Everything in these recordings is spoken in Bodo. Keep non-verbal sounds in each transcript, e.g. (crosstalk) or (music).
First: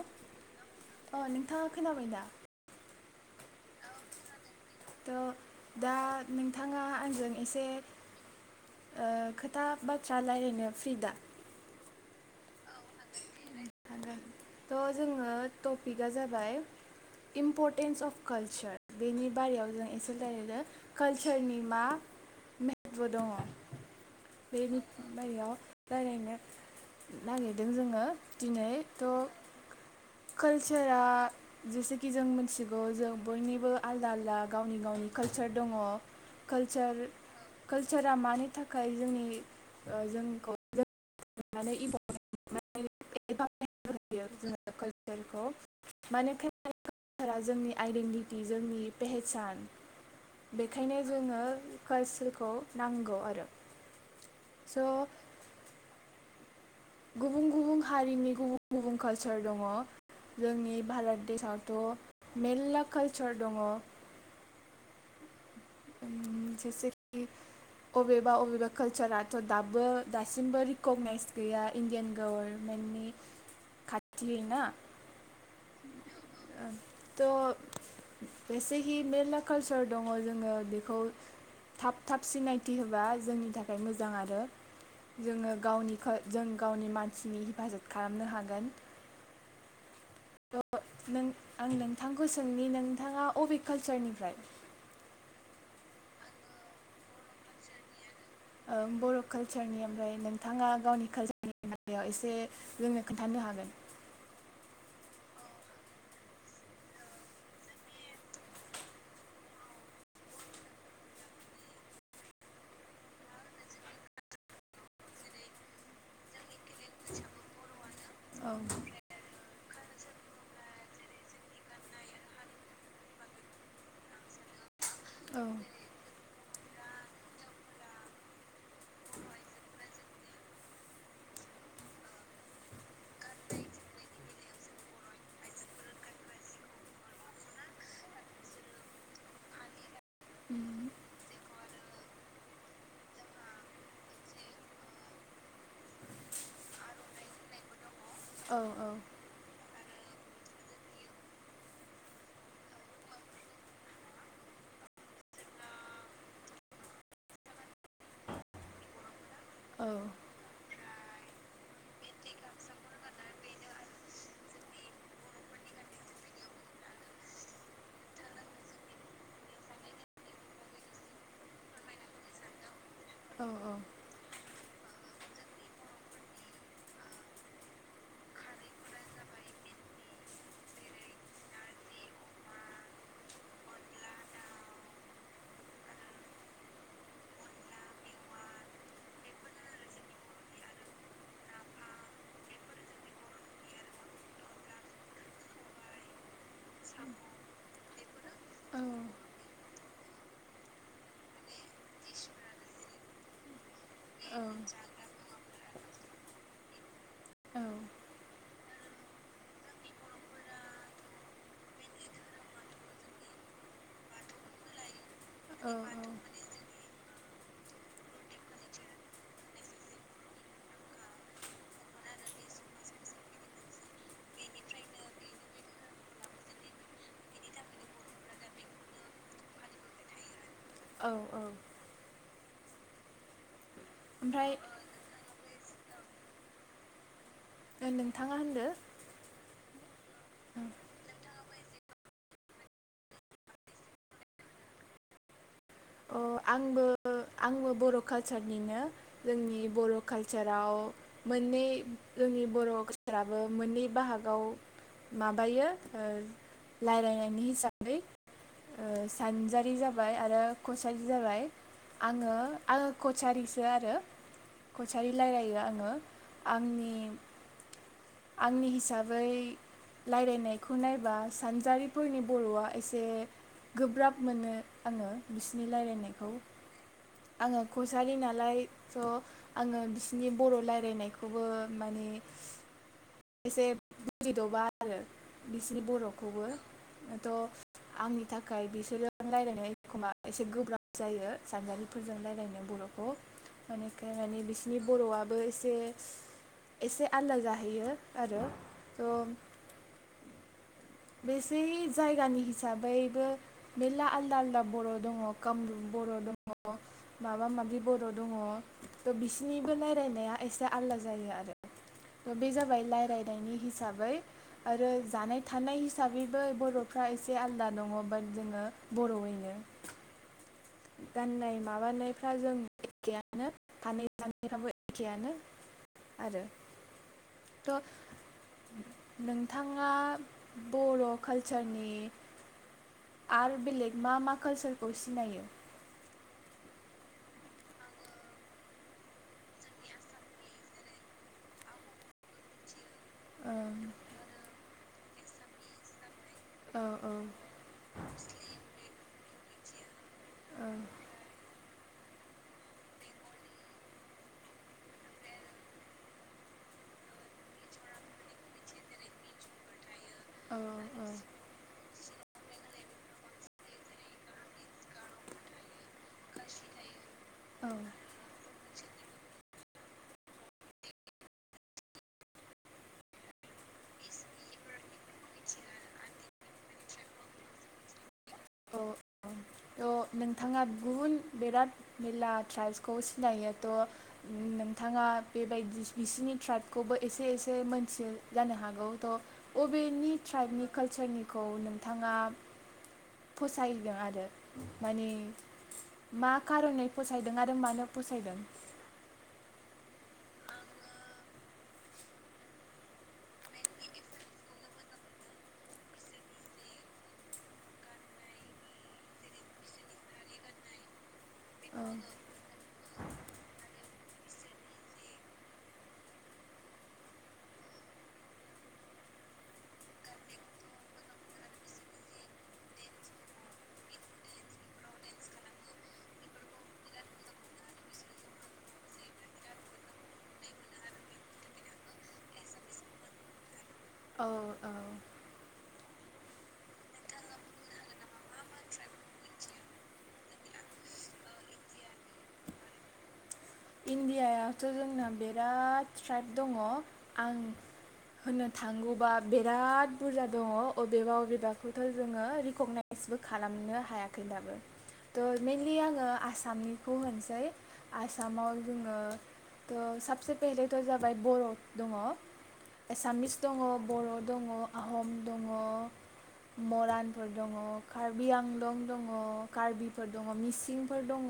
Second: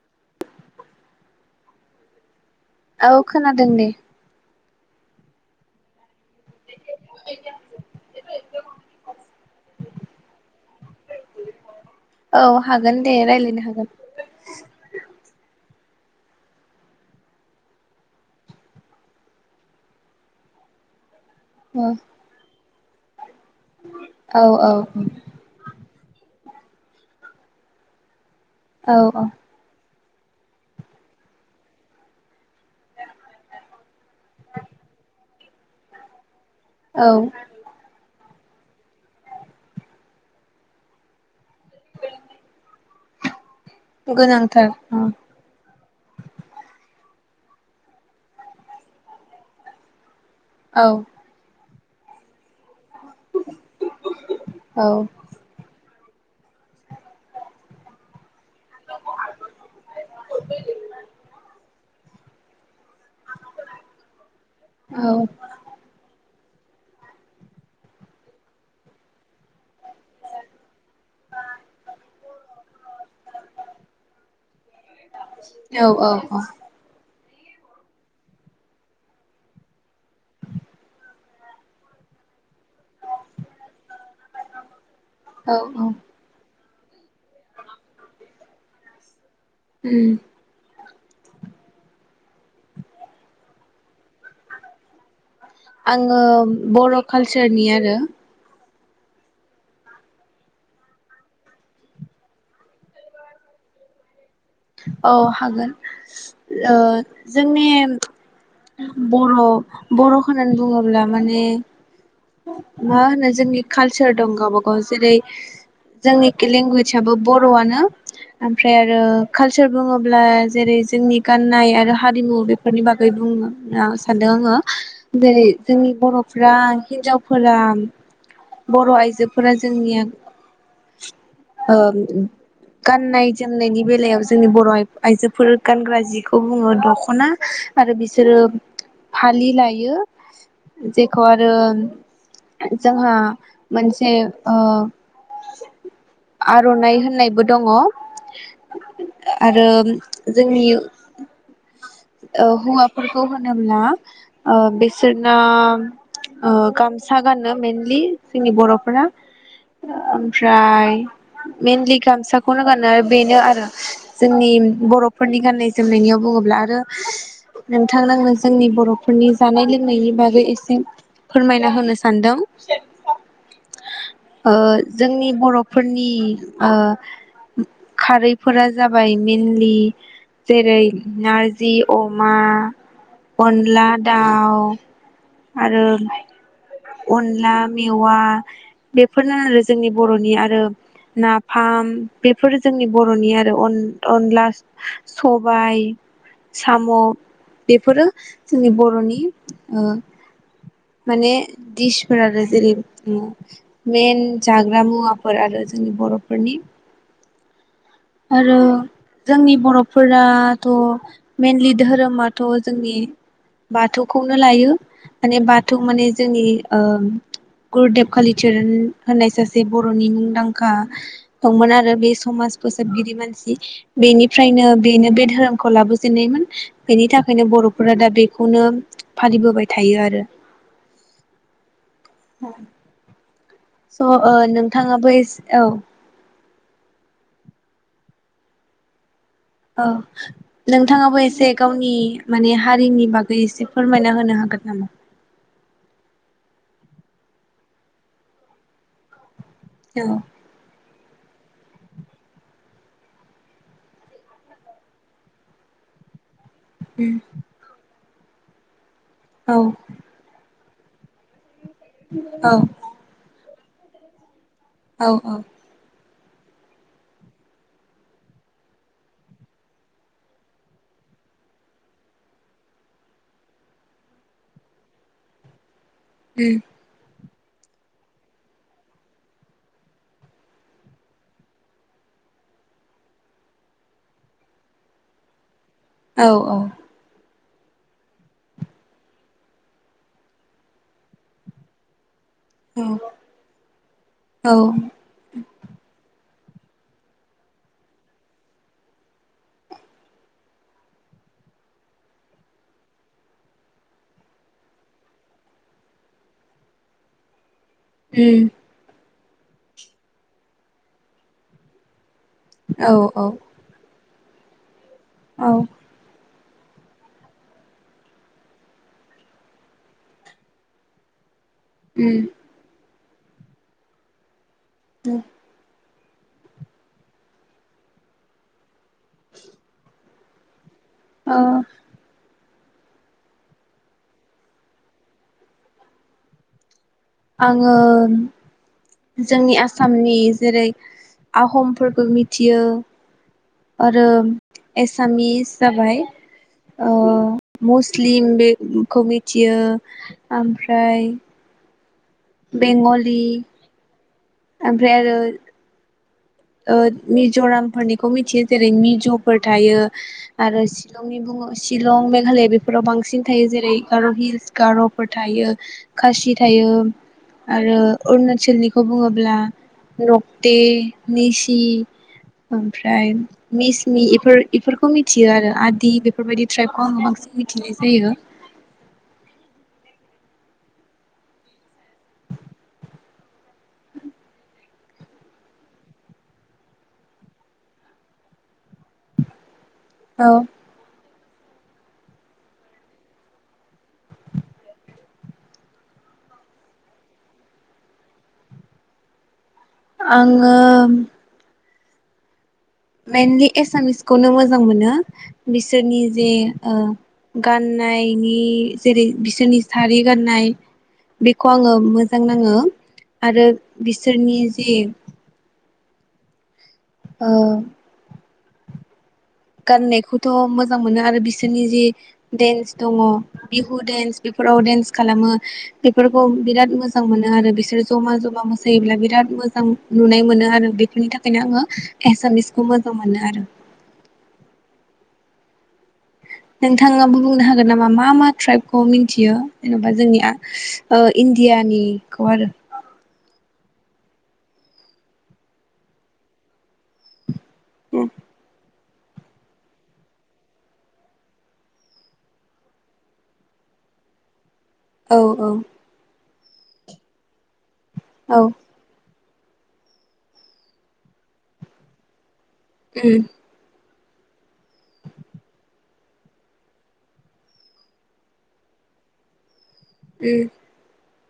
हेल' अ नोंथाङा खोनाबाय दा औ खोनादों दे द' दा नोंथाङा आंजों एसे ओ खो था बाथ्रा रायज्लायनो फ्रि दा औ हागोन दे रायज्लायनो हागोन थ' जोङो टपिकआ जाबाय इम्परटेन्स अफ कालसार बेनि बारायाव जों एसे रायलाय गोन काल सरनि मा बो दङ औ औ बेनि (unintelligible) रायज्लायनो नागिरदों जोङो दिनै औ थ' औ कालचारा जेसेखि जों मिथिगौ जों बयनिबो आलदा आलदा गावनि गावनि काल चार दङ औ कलचार कलचारा मानि थाखाय जोंनि ओ जोंखौ (unintelligible) (unintelligible) गोनांथार औ जोंनि आइडेन्टित जोंनि पेहेसान औ बेखायनो जोङो खालसारखौ नांगौ आरो औ स' गुबुन गुबुन हारिनि गुबु बुन कालचार दङ जोंनि भारत देशआवथ' मेर्ला कालचार दङ। औ जेसेखि अबेबा अबेबा कालसाराथ' दाबो दासिमबो रिकगनाइज गैया इण्डियान गभर्मेन्टनि खाथि ना औ औ औ थ' एसेहि मेर्ला कालसार दङ जोङो बेखौ थाब थाब सिनाय थि होबा जोंनि थाखाय मोजां आरो जोङो औ औ गावनि जों गावनि मानसिनि हेफाजाब खालामनो हागोन उम नों आं नोंथांखौ सोंनि नोंथाङा अबे कालसारनिफ्राय आङो बर' कालसारनि आरो ओ बर' कालसारनि ओमफ्राय नोंथाङा गावनि कालसारनि बेलायाव एसे जोंनो खोन्थानो हागोन। औ हागोन ओ जोंनि बर' बर' होननानै बुङोब्ला माने मा होनो जोंनि कालचार दं गावबा गाव जेरै जोंनि लेंगुवेज आबो बर'आनो औ ओमफ्राय आरो कालचार बुङोब्ला जेरै जोंनि गाननाय आरो हारिमु बेफोरनि बागै बुंनो सानदों आङो औ जेरै जोंनि बर'फ्रा हिनजावफोरा बर' आइजोफोरा जोंनिया ओ गाननाय जोमनायनि बेलायाव जोंनि बर' आइजोफोर गानग्रा जिखौ बुङो दख'ना आरो बिसोरो फालि लायो जेखौ आरो जोंहा मोनसे ओ आर'नाइ होननायबो दङ। औ औ ओ जोंनि ओ हौवाफोरखौ होनोब्ला ओ बिसोरना ओ गामसा गानो मेनलि जोंनि बर'फोरा औ ओमफ्राय मेनलि गामसाखौनो गानो आरो बेनो आरो जोंनि बर'फोरनि गान्नाय जोमनायनियाव बुङोब्ला आरो नोंथां नो जोंनि बर'फोरनि जानाय लोंनायनि बागै एसे फोरमायना होनो सानदों। औ औ ओ जोंनि बर'फोरनि ओ खारैफोरा जाबाय मेनलि जेरै नार जि, अमा, अनला, दाउ आरो अनला मेवा बेफोरनो आरो जोंनि बर'नि आरो नाफाम बेफोरो जोंनि बर'नि आरो अन-अनला, सबाय साम' बेफोरो जोंनि बर'नि माने दिसफोर आरो जेरै उ मेन जाग्रा मुवाफोर आरो जोंनि बर'फोरनि आरो औ आरो जोंनि बर'फोराथ' मेनलि धोरोमाथ' जोंनि बाथौखौनो लायो। माने औ बाथौ माने जोंनि ओ गुरुदेब कालिचरन होननाय सासे बर'नि मुंदांखा दंमोन आरो बे समाज फोसाबगिरि मानसि बेनिफ्रायनो बेनो बे धोरोमखौ लाबोजेनन्नायमोन बेनि थाखायनो बर'फोरा दा बेखौनो फालिबोबाय थायो आरो औ औ औ स' ओ ओमफ्राय नोंथाङाबो एसे औ नोंथाङा होनदो औ नोंथाङाबो एसे गावनि माने हारिनि बागै एसे फोरमायना होनो हागोन नामा? अ आंबो आंबो बर' कालचारनिनो जोंनि बर' औ कालचाराव मोननै जोंनि बर' कालसाराबो मोननै बाहागाव माबायो ओ उम रायलायनायनि हिसाबै ओ औ सानजारि जाबाय आरो बायदि जाबाय आङो आं कचारिस सो आरो औ कसारि रायलायो आङो। आंनि आंनि हिसाबै रायलायनायखौ नायब्ला सानजारिफोरनि बर'आ एसे गोब्राब मोनो आङो बिसोरनि रायलायनाय खौ उम आङो कसारि नालाय थ' आङो बिसिनि बर' रायलायनायखौबो माने एसे बुजिदबा आरो। बिसिनि औ बर'खौबो औ थ' आंनि थाखाय बिसोरो रायज्लायनाय एखमबा एसे गोब्राब जायो सानजारि जों रायलायनाय बर'खौ (unintelligible) औ बिसिनि बर'आबो एसे एसे आलदा जाहैयो आरो थ' बेसे जायगानि हिसाबैबो मेरला आलदा आलदा बर' दङ कामरुप बर' दङ माबा माबि बि बर' दङ। उम थ' बिसोरनिबो रायलायनाया एसे आलदा जायो आरो। ओ बे जाबाय औ औ रायलायनायनि हिसाबै आरो औ थानाय हिसाबै बै बर'फ्रा एसे आलदा दङ बाट जोङो बर'यैनो गाननाय उम माबानायफ्रा जों खेयानो खानै खान ए फ्राबो एखेयानो। आरो थ' नोंथाङा बर' ओ कालचारनि आरो बेलेग मा मा काल्चारखौ सिनायो आङो जोंनि आसामनि जेरै आहमफोरखौ मिथियो ओं आरो एसामिस जाबाय औ ओ औ मुस्लिम बेखौ थियो ओमफ्राय बेंगलि ओमफ्राय आरो ओ मिज'रामफोरनिखौ मिथियो जेरै मिज'फोर थायो औ आरो शिलंनि दङ शिलं मेग (unintelligible) बेफोराव बांसिन थायो जेरै गार' हिल्स गार'फोर थायो खासि थायो आरो अरुणाचलनि खौ बुङोब्ला रक्टे निसि ओमफ्राय मिसमि इफोर बेफोरखौ मिथियो आरो आदि बेफोरबायदि ट्राइबखौ आङो बांसिन मिथिनाय जायो औ थ' नोंथाङा गुबुन बेराद मेला ट्राइब्सखौ सिनायो त' बिथाङा बेबायदि बिसिनि ट्राइबखौबो एसे एसे मोनथि जानो हागौ थ' बबेनि औ ट्राइबनि काल्चारनि खौ नोंथाङा फसायदों आरो माने मा खार'नै फसायदों आरो मानो फसायदों आङो मेइनलि एसामिसखौनो मोजां मोनो बिसोरनि जे ओ गाननायनि जेरै बिसोरनि सारि गाननाय बेखौ आङो औ मोजां नाङो आरो बिसोरनि जे औ गाननायखौथ' मोजां मोनो आरो बिसोरनि जि देन्स दङ बिहु देन्स बेफोराव डेन्स खालामो बेफोरखौ बिराद मोजां मोनो आरो बिसोर जमा जमा मोसायोब्ला बिराद मोजां नुनाय मोनो आरो बेफोरनि थाखायनो आङो एसामिसखौ मोजां मोनो आरो औ औ नोंथाङाबो बुंनो हागोन नामा मा मा ट्राइबखौ मिथियो जेन'बा जोंनिया ओ इण्डियानिखौ आरो इण्डियाथ' जोंना बिराद ट्राइब दङ आं होनो थांगौ बा बिराद बुरजा दङ अबेबा अबेबाखौथ' जोङो रिकगनाइसबो खालामनो हायाखै दाबो त औ मेनलि आङो आसा सामनिखौ होनसै औ आसामाव थ' सबसे फेेेहेलेथ' जाबाय बर' दङ उम एसामिस दङ बर' दङ आहम दङ मरानफोर दङ कार्बि आंलं दङ कार्बिफोर दङ उम मिसिंफोर दङ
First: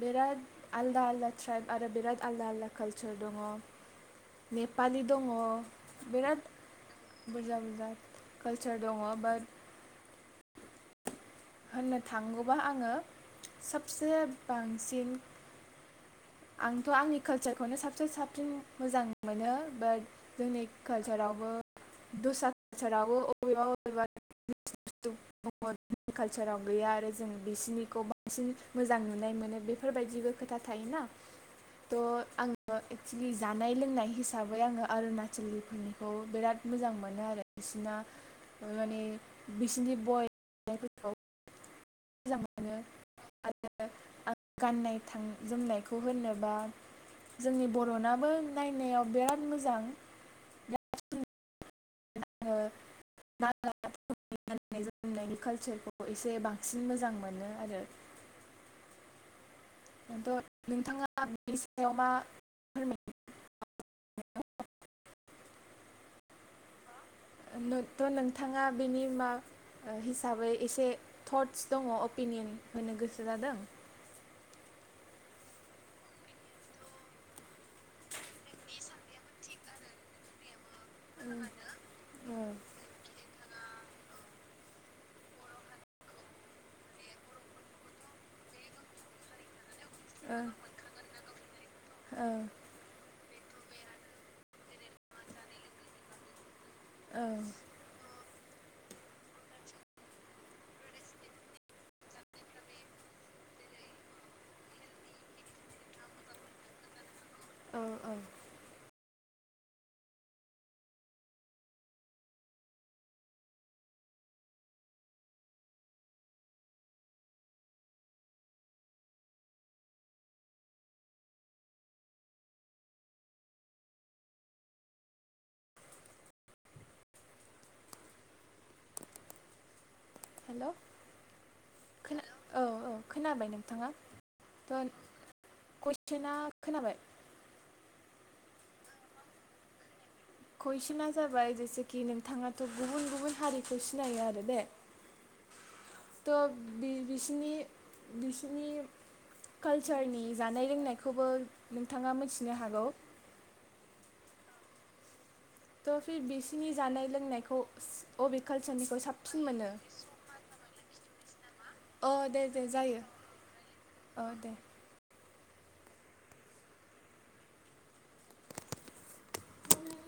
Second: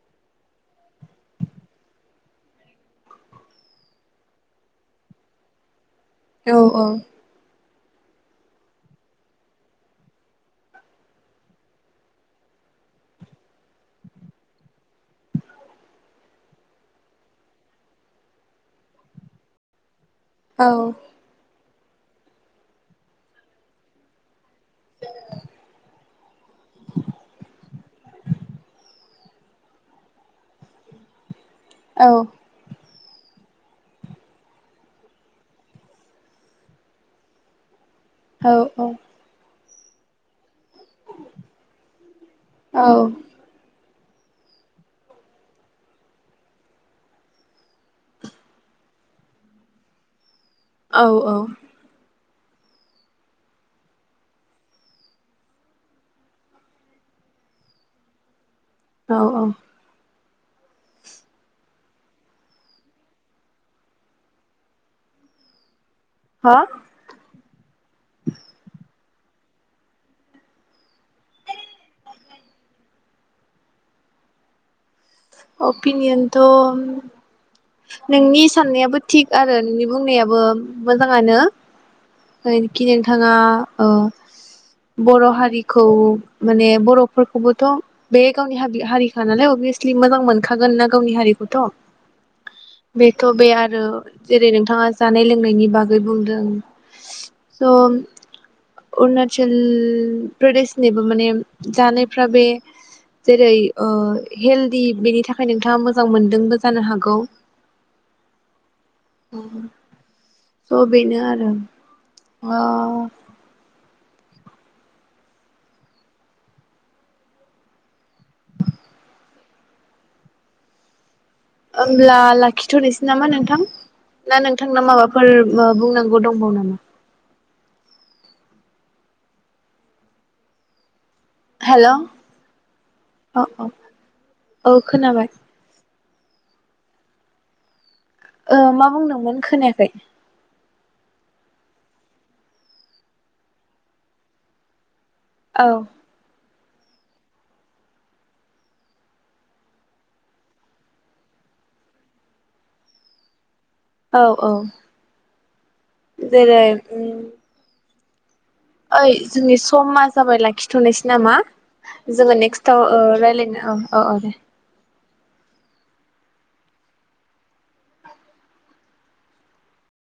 बिराद आलदा आलदा ट्राइब आरो बिराद आलदा आलदा कालचार दङ नेपालि दङ बिराद औ बुरजा बुरजा कालचार दङ बाट होननो थांगौबा आङो सबसे बांसिन आंथ' आंनि कालसारखौनो साबसिन साबसिन मोजां मोनो बाट जोंनि औ कालचारावबो दस्रा कालचारावबो बबेबा बबेबा कालचाराव गैया आरो जों बिसोरनिखौ बांसिन मोजां नुनाय मोनो बेफोरबायदिबो खोथा थायोना औ थ' आङो एक्सलि जानाय लोंनाय हिसाबै आङो अरुणाचलिफोरनिखौ बिराद मोजां मोनो आरो बिसिना औ माने बिसोरनि बय बनायफोरखौ मोजां मोनो आरो आं गाननाय जोमनायखौ होनोबा जोंनि बर'नाबो नायनायाव बिराद मोजां बिराद औ सुन्दर औ आङो नागाफोरनि गाननाय जोमनायनि कालसारखौ एसे बांसिन मोजां मोनो आरो औ औ न्थ' नोंथाङा बिनि सायाव मा फोरमाय हा नोन थ' नोंथाङा बेनि सिमा हिसाबै एसे टट्स दङ अपिनियन होनो गोसो जादों अपिनियनथ' नोंनि साननायाबो थिग आरो नोंनि बुंनायाबो ओ मोजाङानो ओ खि नोंथाङा औ बर' हारिखौ माने बर'फोरखौबोथ' बे गावनि हारि हारिखा नालाय अभियासलि मोजां मोनखागोन ना गावनि हारिखौथ' ओ बे थ' बे आरो जेरै नोंथाङा जानाय लोंनायनि बागै बुंदों स' अरुणाचल प्रदेशनिबो माने जानायफ्रा बे जेरै हेल्थ बेनि थाखाय नोंथाङा मोजां मोन्दोंबो जानो हागौ औ औ थ' बेनो आरो होमब्ला लाखिथ'नोसै नामा नोंथां ना नोंथांना माबाफोर बुंनांगौ दंबावो नामा? हेल' हेल' औ औ औ खोनाबाय औ नोंथाङा औ खोनाबाय (unintelligible) खोनाबाय ओ मा बुंदोंमोन खोनायाखै। कुइसना जाबाय जेसेखि नोंथाङाथ गुबुन गुबुन हारिखौ सिनायो आरो दे। औ बिनि बिसनि कालसारनि जानाय लोंनायखौबो नोंथाङा मिथिनो हागौ। औ औ थ फिर जेरै बिसिनि जानाय उम लोंनायखौ ू अ बि ओइ जोंनि समा जाबाय लाखिथनि। सै नामा? अ जोङो दे दे नेक्स्टआव जायो रायज्लायनो औ औ औ दे।